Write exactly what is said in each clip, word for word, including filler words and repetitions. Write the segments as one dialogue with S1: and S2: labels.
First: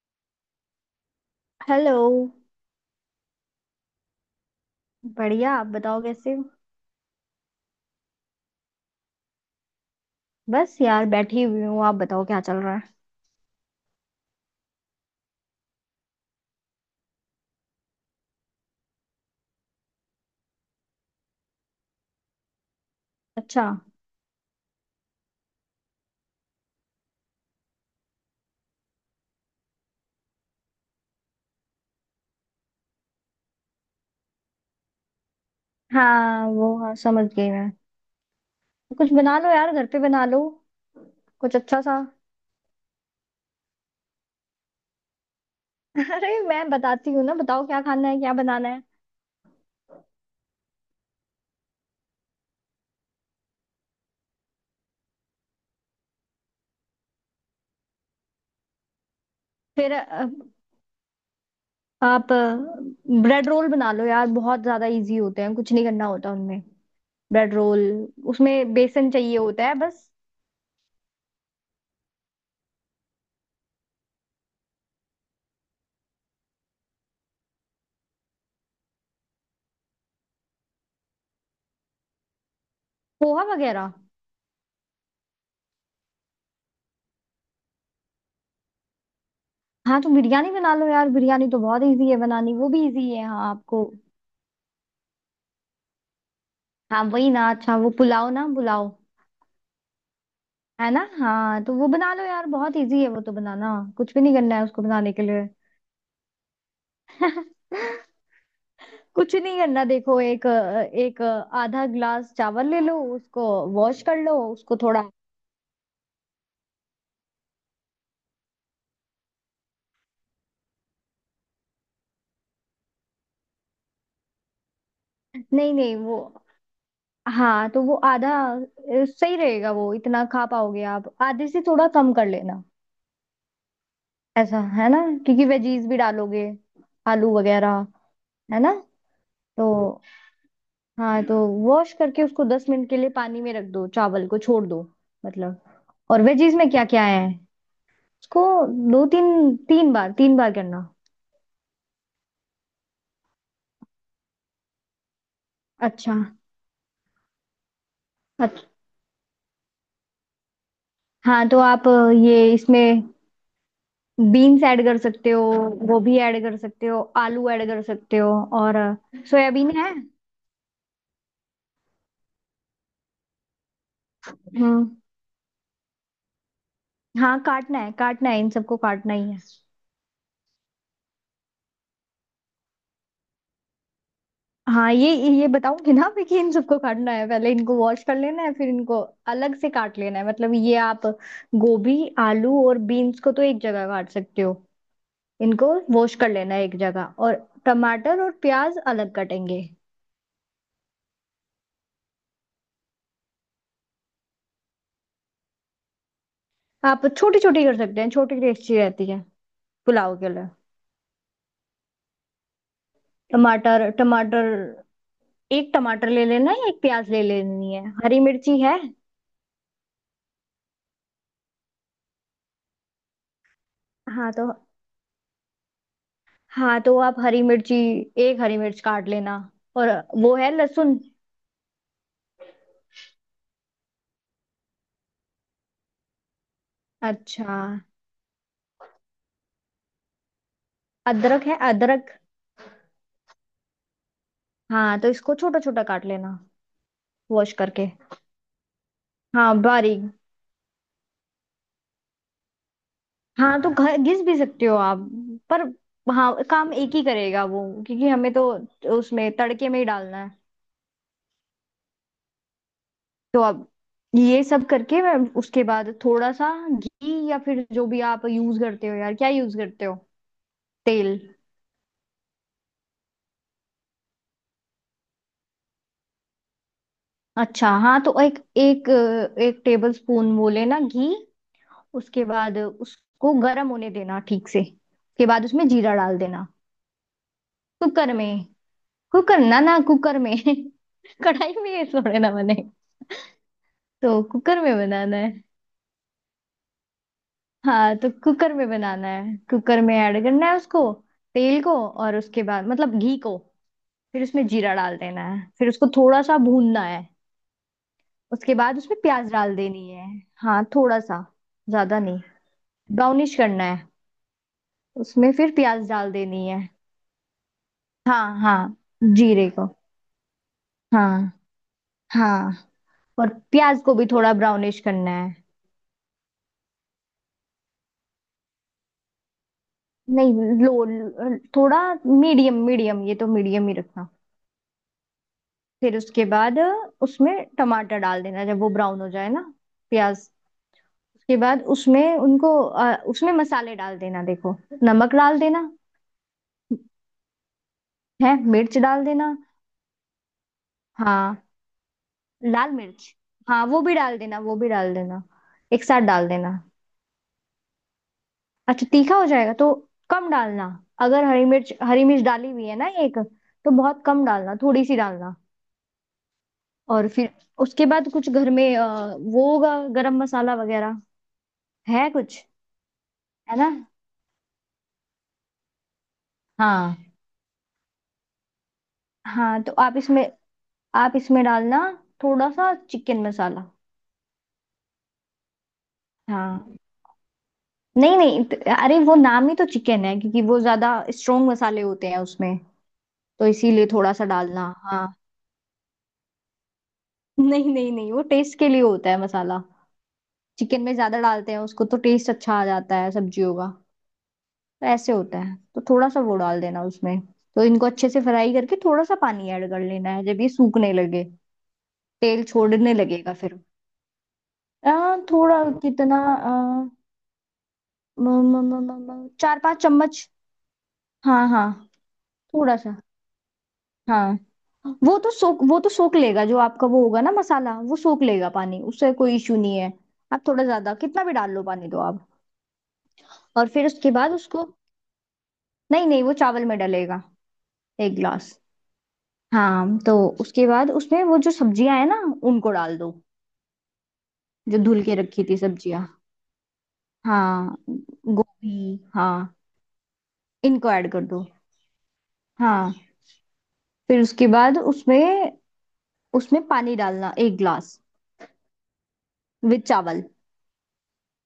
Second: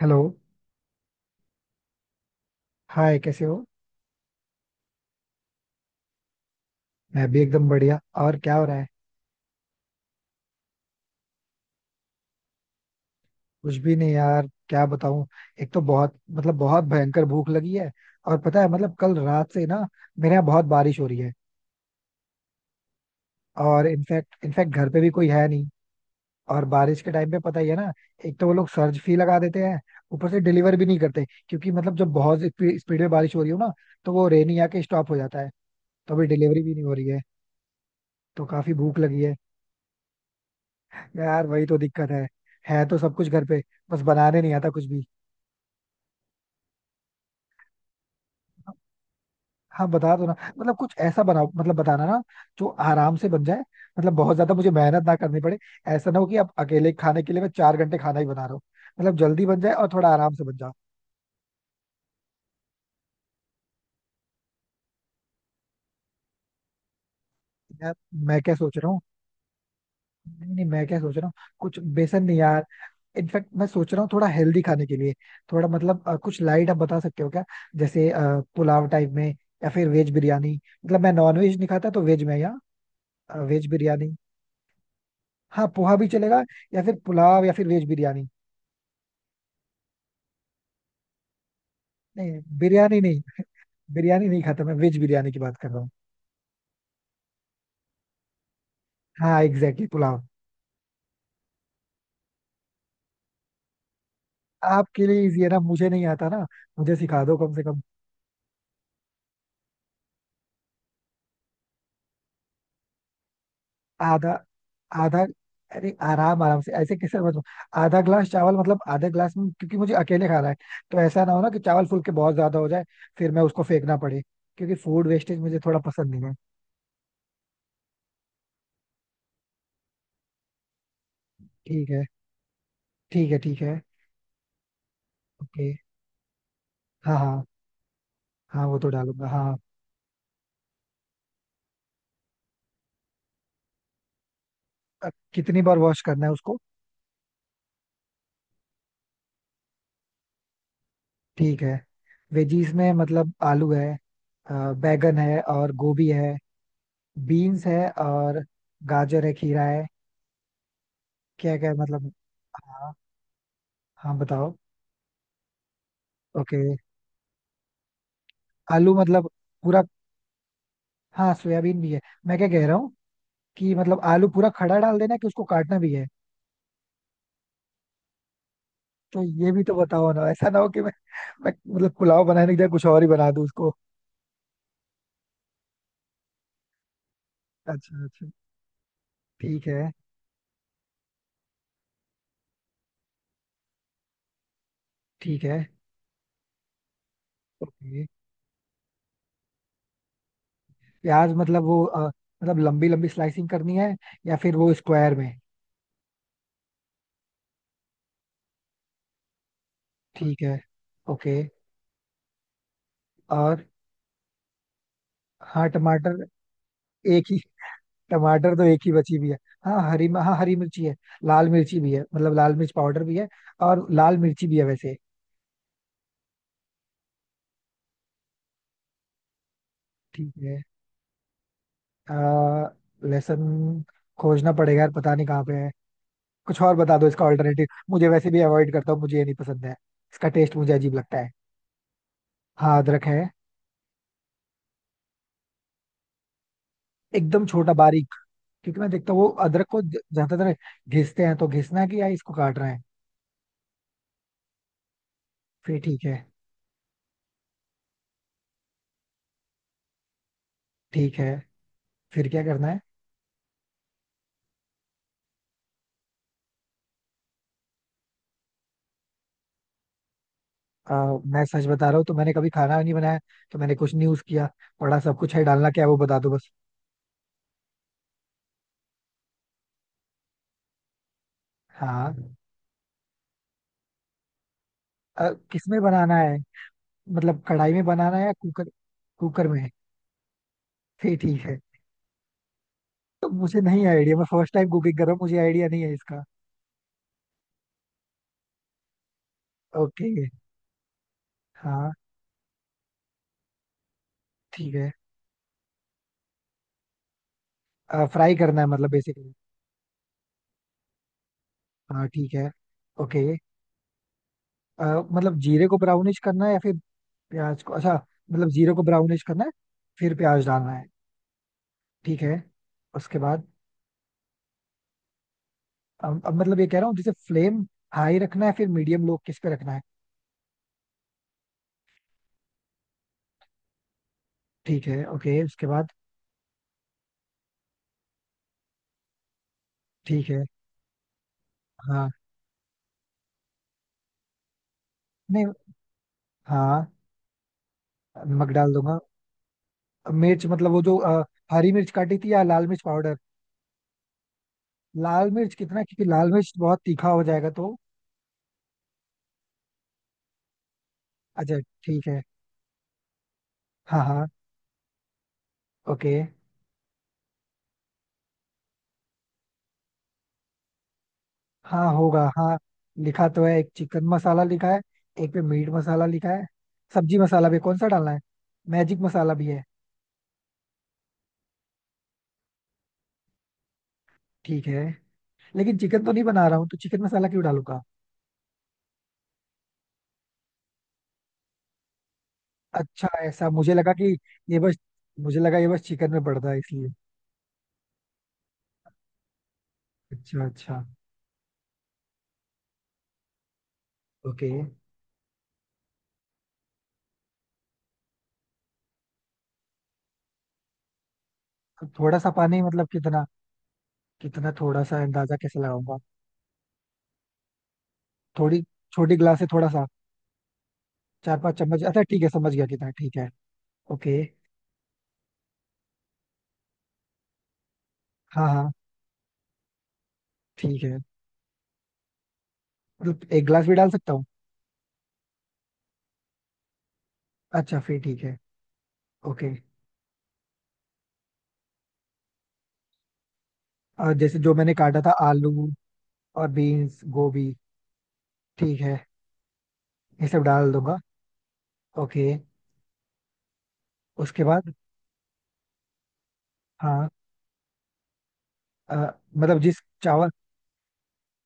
S1: Hello.
S2: Hello.
S1: Hi, कैसे हो?
S2: बढ़िया, आप बताओ कैसे हो?
S1: मैं भी एकदम बढ़िया। और क्या हो रहा है?
S2: बस यार बैठी हुई हूँ, आप बताओ क्या चल रहा है।
S1: कुछ भी नहीं यार, क्या बताऊं। एक तो बहुत, मतलब, बहुत भयंकर भूख लगी है। और पता है, मतलब कल रात से ना, मेरे यहाँ बहुत बारिश हो रही है।
S2: अच्छा।
S1: और इनफैक्ट इनफैक्ट घर पे भी कोई है नहीं। और बारिश के टाइम पे पता ही है ना, एक तो वो लोग सर्ज फी लगा देते हैं। ऊपर से डिलीवर भी नहीं करते, क्योंकि मतलब जब बहुत स्पीड में बारिश हो रही हो ना, तो वो रेनी आके स्टॉप हो जाता है। तो अभी
S2: हाँ
S1: डिलीवरी
S2: वो
S1: भी नहीं हो
S2: हाँ,
S1: रही है।
S2: समझ गई मैं।
S1: तो काफी भूख
S2: कुछ
S1: लगी है।
S2: बना लो यार, घर पे बना लो।
S1: यार,
S2: कुछ
S1: वही तो
S2: अच्छा सा।
S1: दिक्कत है। है तो सब कुछ घर पे, बस बनाने नहीं आता कुछ भी।
S2: अरे मैं बताती हूँ ना, बताओ क्या खाना है, क्या बनाना है।
S1: हाँ, बता दो ना, मतलब कुछ ऐसा बनाओ, मतलब बताना ना, जो आराम से बन जाए। मतलब बहुत ज्यादा मुझे मेहनत ना करनी पड़े। ऐसा ना हो कि अब अकेले खाने के लिए मैं चार घंटे खाना ही बना रहा हूँ। मतलब जल्दी बन जाए और
S2: फिर
S1: थोड़ा
S2: अ,
S1: आराम से बन जाए।
S2: आप ब्रेड रोल बना लो यार, बहुत ज्यादा इजी होते हैं, कुछ नहीं करना होता उनमें। Bread roll.
S1: यार, मैं क्या
S2: उसमें
S1: सोच रहा हूँ।
S2: बेसन चाहिए होता है बस।
S1: नहीं नहीं, मैं क्या सोच रहा हूँ। कुछ बेसन नहीं यार। इनफैक्ट मैं सोच रहा हूँ, थोड़ा हेल्दी खाने के लिए। थोड़ा मतलब अ, कुछ लाइट आप बता सकते हो क्या? जैसे अ, पुलाव टाइप में, या फिर वेज बिरयानी। मतलब मैं नॉन वेज नहीं खाता, तो वेज में या
S2: पोहा
S1: वेज
S2: वगैरह।
S1: बिरयानी। हाँ, पोहा भी चलेगा, या फिर पुलाव या फिर वेज बिरयानी।
S2: हाँ तो बिरयानी बना लो यार, बिरयानी तो बहुत इजी है
S1: नहीं,
S2: बनानी, वो भी
S1: बिरयानी
S2: इजी है,
S1: नहीं।
S2: हाँ आपको।
S1: बिरयानी नहीं खाता, मैं वेज बिरयानी की बात कर रहा हूँ।
S2: हाँ वही ना। अच्छा वो पुलाव ना बुलाओ।
S1: हाँ एग्जैक्टली exactly, पुलाव।
S2: है ना, हाँ तो वो बना लो यार, बहुत इजी है वो तो बनाना। कुछ भी नहीं करना है उसको
S1: आपके
S2: बनाने के
S1: लिए इजी है
S2: लिए।
S1: ना, मुझे नहीं आता ना। मुझे सिखा दो कम से कम।
S2: कुछ नहीं करना, देखो। एक एक आधा ग्लास चावल ले लो उसको। वॉश कर
S1: आधा?
S2: लो उसको थोड़ा।
S1: आधा? अरे, आराम आराम से, ऐसे कैसे मतलब। आधा ग्लास चावल, मतलब आधा ग्लास में, क्योंकि मुझे अकेले खाना है। तो ऐसा ना हो ना कि चावल फूल के बहुत ज्यादा हो जाए, फिर मैं उसको फेंकना पड़े। क्योंकि फूड वेस्टेज मुझे
S2: नहीं
S1: थोड़ा
S2: नहीं
S1: पसंद
S2: वो,
S1: नहीं है।
S2: हाँ तो वो आधा अ, सही रहेगा, वो इतना खा पाओगे आप? आधे से थोड़ा
S1: ठीक है।
S2: कम कर लेना।
S1: ठीक है। ठीक है।
S2: ऐसा है ना, क्योंकि
S1: ओके।
S2: वेजीज भी डालोगे।
S1: हाँ,
S2: आलू
S1: हाँ।
S2: वगैरह। है
S1: हाँ,
S2: ना।
S1: वो तो डालूंगा, हाँ।
S2: तो हाँ तो वॉश करके उसको दस मिनट के लिए पानी में रख दो, चावल को छोड़ दो।
S1: अ,
S2: मतलब
S1: कितनी बार वॉश
S2: और
S1: करना है
S2: वेजीज
S1: उसको?
S2: में क्या क्या है? उसको दो तीन, तीन बार, तीन बार करना।
S1: ठीक है। वेजीज में मतलब आलू है, अ, बैगन है, और गोभी
S2: अच्छा
S1: है। बीन्स है, और
S2: अच्छा।
S1: गाजर है, खीरा है।
S2: हाँ
S1: क्या
S2: तो
S1: क्या है
S2: आप,
S1: मतलब।
S2: ये
S1: हाँ
S2: इसमें
S1: हाँ, बताओ।
S2: बीन्स ऐड कर सकते हो, गोभी ऐड कर
S1: ओके।
S2: सकते हो, आलू ऐड कर सकते हो और
S1: आलू मतलब,
S2: सोयाबीन
S1: पूरा?
S2: है।
S1: हाँ, सोयाबीन भी है। मैं क्या कह रहा हूँ कि मतलब आलू पूरा खड़ा
S2: हम्म।
S1: डाल देना है कि उसको काटना भी है?
S2: हाँ काटना है, काटना है, इन सबको काटना
S1: तो
S2: ही है।
S1: ये भी तो बताओ ना, ऐसा ना हो कि मैं, मैं मतलब पुलाव बनाने की जगह कुछ और ही बना दूँ उसको।
S2: हाँ ये ये बताऊंगी ना मैं, कि इन सबको काटना है, पहले इनको
S1: अच्छा,
S2: वॉश कर
S1: अच्छा।
S2: लेना है, फिर इनको अलग
S1: ठीक
S2: से
S1: है।
S2: काट लेना है। मतलब ये आप गोभी, आलू और बीन्स को तो एक जगह काट सकते हो।
S1: ठीक है।
S2: इनको वॉश कर लेना है एक जगह, और
S1: ओके।
S2: टमाटर और प्याज अलग कटेंगे।
S1: प्याज मतलब वो, अ, मतलब लंबी लंबी स्लाइसिंग करनी है, या फिर वो स्क्वायर में?
S2: आप छोटी छोटी कर सकते हैं, छोटी टेस्टी रहती है पुलाव के
S1: ठीक
S2: लिए।
S1: है। ओके। और
S2: टमाटर टमाटर
S1: हाँ,
S2: एक टमाटर
S1: टमाटर
S2: ले लेना है, एक प्याज ले
S1: एक ही,
S2: लेनी है, हरी
S1: टमाटर
S2: मिर्ची
S1: तो
S2: है।
S1: एक ही बची भी है। हाँ, हरी हाँ, हरी मिर्ची है। लाल मिर्ची भी है, मतलब लाल मिर्च पाउडर भी है। और लाल
S2: हाँ
S1: मिर्ची
S2: तो,
S1: भी है वैसे।
S2: हाँ तो आप हरी मिर्ची, एक हरी मिर्च काट लेना। और
S1: ठीक
S2: वो है
S1: है।
S2: लहसुन।
S1: अ, लहसुन खोजना पड़ेगा यार, पता नहीं कहाँ पे है। कुछ और बता दो इसका
S2: अच्छा,
S1: ऑल्टरनेटिव, मुझे वैसे भी अवॉइड करता हूँ, मुझे ये नहीं पसंद है। इसका टेस्ट मुझे अजीब लगता है।
S2: अदरक है अदरक।
S1: हाँ, अदरक है।
S2: हाँ तो इसको छोटा छोटा काट लेना,
S1: एकदम
S2: वॉश
S1: छोटा
S2: करके।
S1: बारीक? क्योंकि मैं देखता हूँ वो
S2: हाँ
S1: अदरक को ज-
S2: बारीक।
S1: ज्यादातर घिसते हैं, तो घिसना है कि या इसको काट रहे हैं?
S2: हाँ तो घ- घिस भी सकते हो आप। पर
S1: फिर ठीक है।
S2: हाँ, काम एक ही करेगा वो, क्योंकि हमें तो उसमें तड़के में ही डालना है।
S1: ठीक है, फिर क्या करना है?
S2: तो अब ये सब करके मैं, उसके बाद थोड़ा सा घी, या फिर जो भी आप यूज करते हो यार, क्या यूज करते हो,
S1: अ,
S2: तेल?
S1: मैं सच बता रहा हूँ, तो मैंने कभी खाना नहीं बनाया। तो मैंने कुछ नहीं यूज किया। पड़ा सब कुछ है, डालना क्या है वो बता दो बस।
S2: अच्छा, हाँ तो एक एक एक टेबल स्पून वो लेना, घी।
S1: हाँ।
S2: उसके बाद उसको गर्म होने देना ठीक से, उसके
S1: अ,
S2: बाद उसमें
S1: किसमें
S2: जीरा
S1: बनाना
S2: डाल
S1: है?
S2: देना।
S1: मतलब कढ़ाई में
S2: कुकर
S1: बनाना है या
S2: में।
S1: कुकर?
S2: कुकर,
S1: कुकर
S2: ना
S1: में?
S2: ना कुकर में,
S1: फिर ठीक
S2: कढ़ाई
S1: है।
S2: में ये थोड़े ना बने।
S1: तो मुझे नहीं आइडिया,
S2: तो
S1: मैं फर्स्ट
S2: कुकर
S1: टाइम
S2: में
S1: कुकिंग कर रहा
S2: बनाना
S1: हूँ,
S2: है।
S1: मुझे आइडिया नहीं है इसका।
S2: हाँ तो कुकर में बनाना है, कुकर में
S1: ओके।
S2: ऐड करना है उसको तेल को,
S1: हाँ।
S2: और उसके बाद मतलब घी को। फिर उसमें
S1: ठीक
S2: जीरा
S1: है।
S2: डाल देना है, फिर उसको थोड़ा सा भूनना है।
S1: फ्राई
S2: उसके
S1: करना है
S2: बाद
S1: मतलब
S2: उसमें प्याज
S1: बेसिकली?
S2: डाल देनी है। हाँ थोड़ा सा, ज्यादा
S1: हाँ,
S2: नहीं।
S1: ठीक है। ओके।
S2: ब्राउनिश करना है।
S1: अ,
S2: उसमें
S1: मतलब
S2: फिर
S1: जीरे को
S2: प्याज डाल
S1: ब्राउनिश करना
S2: देनी
S1: है या
S2: है।
S1: फिर प्याज को? अच्छा।
S2: हाँ
S1: मतलब जीरे
S2: हाँ।
S1: को ब्राउनिश करना
S2: जीरे
S1: है,
S2: को।
S1: फिर प्याज डालना है।
S2: हाँ
S1: ठीक है।
S2: हाँ।
S1: उसके
S2: और
S1: बाद?
S2: प्याज को भी थोड़ा ब्राउनिश करना है।
S1: अब, अब मतलब ये कह रहा हूँ, जैसे फ्लेम हाई रखना है, फिर मीडियम लो, किस पे रखना है?
S2: नहीं, लो थोड़ा, मीडियम मीडियम, ये तो मीडियम ही रखना।
S1: ठीक है। ओके। उसके बाद?
S2: फिर उसके बाद उसमें टमाटर डाल देना जब वो ब्राउन हो जाए ना, प्याज।
S1: ठीक है।
S2: उसके बाद
S1: हाँ।
S2: उसमें उनको अ, उसमें मसाले डाल देना, देखो। नमक डाल
S1: नहीं।
S2: देना
S1: हाँ,
S2: है।
S1: नमक डाल
S2: मिर्च
S1: दूंगा।
S2: डाल देना।
S1: मिर्च मतलब वो जो अ,
S2: हाँ,
S1: हरी मिर्च काटी थी, या लाल
S2: लाल
S1: मिर्च
S2: मिर्च,
S1: पाउडर?
S2: हाँ वो भी डाल देना, वो भी डाल देना।
S1: लाल मिर्च कितना?
S2: एक साथ
S1: क्योंकि
S2: डाल
S1: लाल मिर्च
S2: देना।
S1: बहुत तीखा हो जाएगा तो।
S2: अच्छा, तीखा हो जाएगा तो कम डालना। अगर हरी
S1: अच्छा,
S2: मिर्च, हरी
S1: ठीक है।
S2: मिर्च डाली हुई है ना एक, तो
S1: हाँ
S2: बहुत कम
S1: हाँ।
S2: डालना, थोड़ी सी डालना।
S1: ओके।
S2: और फिर उसके बाद कुछ घर में, अ, वो होगा गरम मसाला वगैरह,
S1: हाँ,
S2: है
S1: होगा,
S2: कुछ?
S1: हाँ। लिखा तो है,
S2: है ना।
S1: एक चिकन मसाला लिखा है। एक पे मीट मसाला लिखा है।
S2: हाँ
S1: सब्जी मसाला भी। कौन सा डालना है? मैजिक मसाला भी है।
S2: हाँ तो आप इसमें, आप इसमें डालना थोड़ा सा चिकन मसाला।
S1: ठीक है। लेकिन चिकन तो नहीं बना रहा हूँ, तो
S2: हाँ,
S1: चिकन मसाला क्यों डालूंगा?
S2: नहीं नहीं त- अरे वो नाम ही तो चिकन है, क्योंकि वो ज्यादा स्ट्रोंग मसाले होते हैं उसमें,
S1: अच्छा,
S2: तो
S1: ऐसा मुझे
S2: इसीलिए
S1: लगा कि
S2: थोड़ा सा
S1: ये
S2: डालना।
S1: बस
S2: हाँ।
S1: मुझे लगा ये बस चिकन में पड़ता है इसलिए।
S2: नहीं नहीं नहीं, वो टेस्ट के लिए होता है मसाला।
S1: अच्छा, अच्छा।
S2: चिकन में ज्यादा डालते हैं उसको, तो टेस्ट अच्छा आ जाता है सब्जियों का।
S1: ओके।
S2: तो ऐसे होता है, तो थोड़ा सा वो डाल देना उसमें। तो इनको अच्छे से फ्राई करके थोड़ा सा पानी ऐड कर लेना है जब ये सूखने लगे,
S1: तो थोड़ा सा
S2: तेल
S1: पानी, मतलब
S2: छोड़ने
S1: कितना?
S2: लगेगा फिर।
S1: कितना थोड़ा
S2: आ,
S1: सा, अंदाजा कैसे
S2: थोड़ा
S1: लगाऊंगा?
S2: कितना, आ, म, म,
S1: थोड़ी
S2: म, म,
S1: छोटी
S2: म,
S1: गिलास से
S2: चार
S1: थोड़ा
S2: पांच
S1: सा?
S2: चम्मच
S1: चार
S2: हाँ
S1: पांच
S2: हाँ।
S1: चम्मच अच्छा ठीक है, समझ गया
S2: थोड़ा
S1: कितना,
S2: सा।
S1: ठीक है। ओके।
S2: हाँ वो तो सोख, वो तो सोख लेगा, जो आपका वो होगा ना मसाला, वो सोख
S1: हाँ
S2: लेगा
S1: हाँ।
S2: पानी, उससे कोई इशू नहीं है। आप थोड़ा
S1: ठीक
S2: ज्यादा
S1: है,
S2: कितना भी डाल लो पानी दो आप।
S1: मतलब एक गिलास
S2: और
S1: भी
S2: फिर
S1: डाल
S2: उसके
S1: सकता हूँ?
S2: बाद उसको, नहीं नहीं वो चावल में डलेगा।
S1: अच्छा, फिर
S2: एक
S1: ठीक है।
S2: गिलास।
S1: ओके।
S2: हाँ तो उसके बाद उसमें वो जो सब्जियां है ना, उनको डाल दो,
S1: और जैसे जो मैंने
S2: जो
S1: काटा
S2: धुल
S1: था,
S2: के रखी थी
S1: आलू
S2: सब्जियां।
S1: और बीन्स, गोभी।
S2: हाँ
S1: ठीक है,
S2: गोभी, हाँ।
S1: ये सब डाल
S2: इनको
S1: दूंगा।
S2: ऐड कर दो।
S1: ओके।
S2: हाँ। फिर
S1: उसके
S2: उसके
S1: बाद?
S2: बाद उसमें, उसमें पानी
S1: हाँ।
S2: डालना एक ग्लास।
S1: अ, मतलब जिस
S2: विद चावल।
S1: चावल,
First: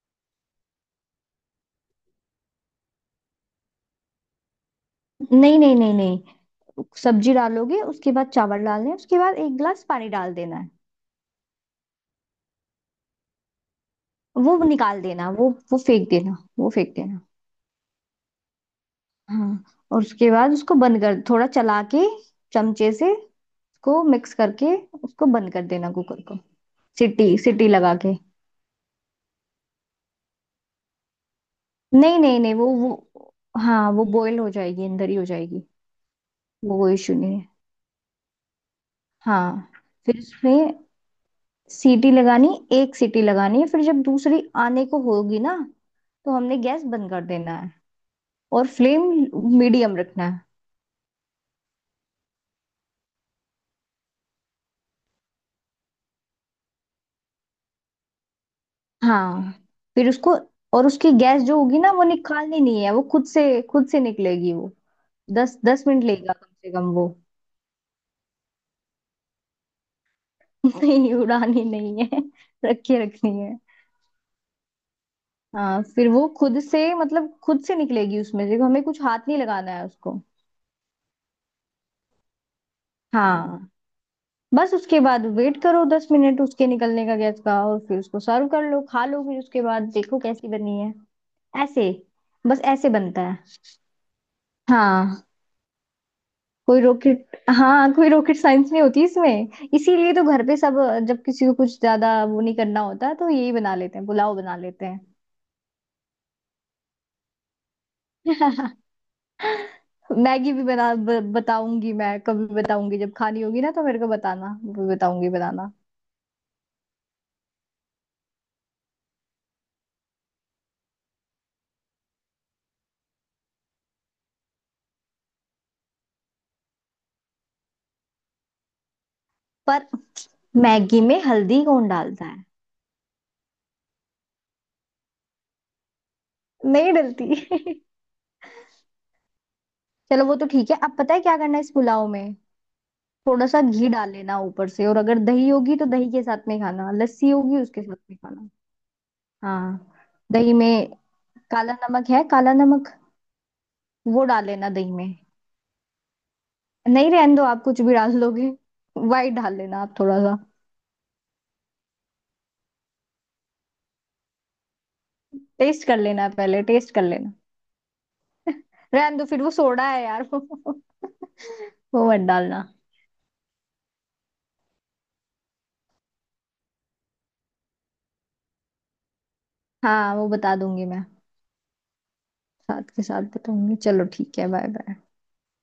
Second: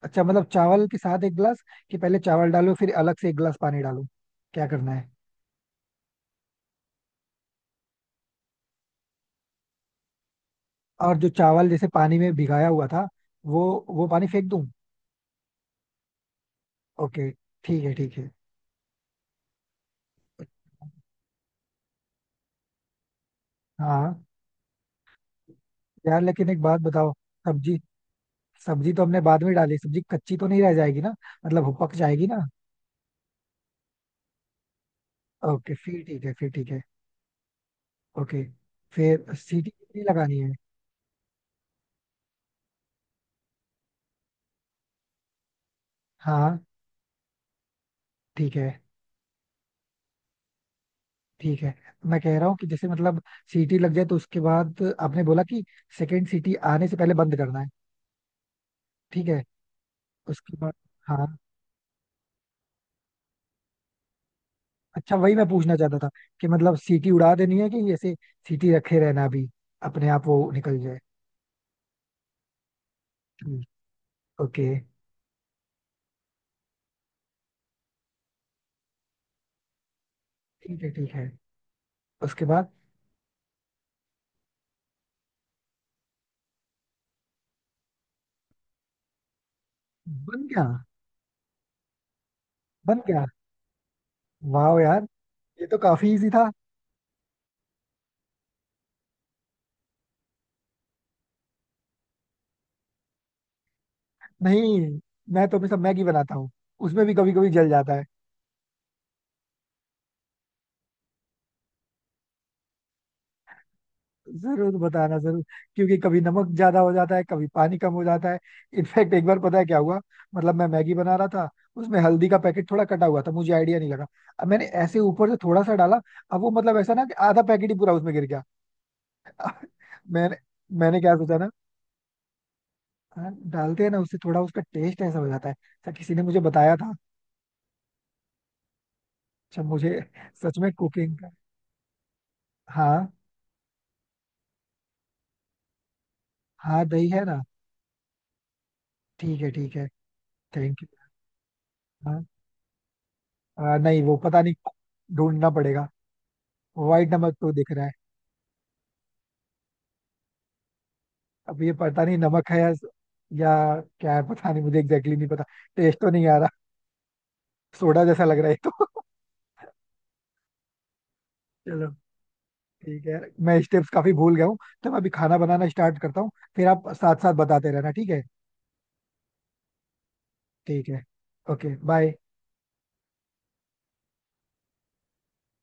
S1: अच्छा, मतलब चावल के साथ एक गिलास, कि पहले चावल डालो फिर अलग से एक गिलास पानी डालो, क्या करना है?
S2: नहीं नहीं नहीं नहीं सब्जी डालोगे, उसके बाद चावल डालने हैं, उसके बाद एक ग्लास पानी डाल देना है।
S1: और जो चावल जैसे पानी में भिगाया हुआ था, वो वो पानी फेंक
S2: वो
S1: दूं?
S2: निकाल देना, वो वो फेंक देना, वो फेंक देना।
S1: ओके। ठीक है। ठीक है।
S2: हाँ और उसके बाद उसको बंद कर, थोड़ा चला के चमचे से को
S1: हाँ।
S2: मिक्स करके, उसको बंद कर देना
S1: यार,
S2: कुकर को।
S1: लेकिन एक बात बताओ,
S2: सीटी, सीटी
S1: सब्जी,
S2: लगा के।
S1: सब्जी तो हमने बाद में डाली, सब्जी कच्ची तो नहीं रह जाएगी ना? मतलब वो पक
S2: नहीं
S1: जाएगी
S2: नहीं
S1: ना?
S2: नहीं वो वो हाँ, वो बॉईल हो जाएगी, अंदर ही हो जाएगी।
S1: ओके, फिर ठीक है। फिर ठीक
S2: वो
S1: है।
S2: कोई इशू नहीं है।
S1: ओके। फिर सीटी
S2: हाँ
S1: कितनी
S2: फिर
S1: लगानी है?
S2: उसमें सीटी लगानी, एक सीटी लगानी है, फिर जब दूसरी आने को होगी ना तो हमने
S1: हाँ,
S2: गैस बंद कर देना है।
S1: ठीक
S2: और
S1: है।
S2: फ्लेम मीडियम रखना है।
S1: ठीक है। मैं कह रहा हूँ कि जैसे मतलब सीटी लग जाए, तो उसके बाद आपने बोला कि सेकंड सीटी आने से पहले बंद करना है। ठीक है।
S2: हाँ फिर उसको,
S1: उसके बाद?
S2: और उसकी
S1: हाँ।
S2: गैस जो होगी ना, वो निकालनी नहीं है, वो खुद से, खुद से निकलेगी वो।
S1: अच्छा, वही मैं
S2: दस
S1: पूछना
S2: दस
S1: चाहता
S2: मिनट
S1: था
S2: लेगा
S1: कि
S2: कम से
S1: मतलब
S2: कम वो।
S1: सीटी उड़ा देनी है कि ऐसे सीटी रखे रहना, अभी अपने आप वो निकल जाए?
S2: नहीं उड़ानी नहीं है, रखी रखनी है।
S1: ठीक। ओके।
S2: हाँ फिर वो खुद से, मतलब खुद से निकलेगी उसमें से, हमें कुछ हाथ नहीं लगाना है उसको।
S1: ठीक है। ठीक है। उसके बाद?
S2: हाँ बस उसके बाद वेट करो दस मिनट उसके निकलने का, गैस का, और फिर उसको सर्व कर लो, खा लो, फिर उसके बाद देखो
S1: बन
S2: कैसी
S1: गया?
S2: बनी है। ऐसे, बस ऐसे
S1: बन
S2: बनता
S1: गया!
S2: है।
S1: वाह यार,
S2: हाँ।
S1: ये तो काफी इजी था।
S2: कोई रॉकेट हाँ कोई रॉकेट साइंस नहीं होती इसमें। इसीलिए तो घर पे सब, जब किसी को कुछ ज्यादा वो नहीं करना होता तो यही बना लेते हैं, पुलाव बना
S1: नहीं,
S2: लेते
S1: मैं तो हमेशा मैगी बनाता हूँ। उसमें भी कभी कभी जल जाता है।
S2: हैं। मैगी भी बना ब, बताऊंगी मैं, कभी बताऊंगी, जब खानी होगी ना तो मेरे को बताना,
S1: जरूर
S2: वो
S1: बताना,
S2: बताऊंगी
S1: जरूर।
S2: बनाना।
S1: क्योंकि कभी नमक ज्यादा हो जाता है, कभी पानी कम हो जाता है। इनफैक्ट एक बार पता है क्या हुआ, मतलब मैं मैगी बना रहा था, उसमें हल्दी का पैकेट थोड़ा कटा हुआ था, मुझे आइडिया नहीं लगा। अब मैंने ऐसे ऊपर से थोड़ा सा डाला। अब वो मतलब ऐसा ना कि आधा पैकेट ही पूरा उसमें गिर गया।
S2: पर
S1: मैंने मैंने
S2: मैगी
S1: क्या
S2: में
S1: सोचा ना।
S2: हल्दी कौन डालता है।
S1: हाँ, डालते हैं ना, उससे थोड़ा उसका टेस्ट ऐसा हो जाता है अच्छा, किसी ने मुझे बताया था।
S2: नहीं डलती।
S1: अच्छा, मुझे
S2: चलो वो तो
S1: सच
S2: ठीक
S1: में
S2: है, अब पता
S1: कुकिंग
S2: है
S1: का।
S2: क्या करना है इस पुलाव में?
S1: हाँ।
S2: थोड़ा सा घी डाल लेना ऊपर से, और अगर दही होगी तो दही के साथ में
S1: हाँ,
S2: खाना,
S1: दही है
S2: लस्सी
S1: ना।
S2: होगी उसके साथ में खाना।
S1: ठीक है। ठीक है।
S2: हाँ। दही
S1: थैंक यू।
S2: में काला नमक है,
S1: हाँ।
S2: काला नमक,
S1: आ, नहीं वो
S2: वो
S1: पता
S2: डाल
S1: नहीं,
S2: लेना दही में।
S1: ढूंढना पड़ेगा। वाइट
S2: नहीं
S1: नमक
S2: रहने दो,
S1: तो
S2: आप
S1: दिख
S2: कुछ
S1: रहा है।
S2: भी डाल लोगे। वाइट डाल लेना आप थोड़ा सा।
S1: अब ये पता नहीं नमक है या या क्या है, पता नहीं, मुझे एग्जैक्टली exactly नहीं पता।
S2: टेस्ट कर
S1: टेस्ट तो नहीं
S2: लेना,
S1: आ रहा,
S2: पहले टेस्ट कर लेना।
S1: सोडा जैसा लग रहा है ये तो।
S2: रहने दो फिर, वो सोडा है यार वो।
S1: चलो,
S2: वो मत डालना।
S1: ठीक है। मैं स्टेप्स काफी भूल गया हूँ, तो मैं अभी खाना बनाना स्टार्ट करता हूँ, फिर आप साथ साथ बताते रहना, ठीक है?
S2: हाँ वो बता दूंगी
S1: ठीक
S2: मैं,
S1: है। ओके। बाय।
S2: साथ के साथ बताऊंगी, चलो ठीक है, बाय बाय।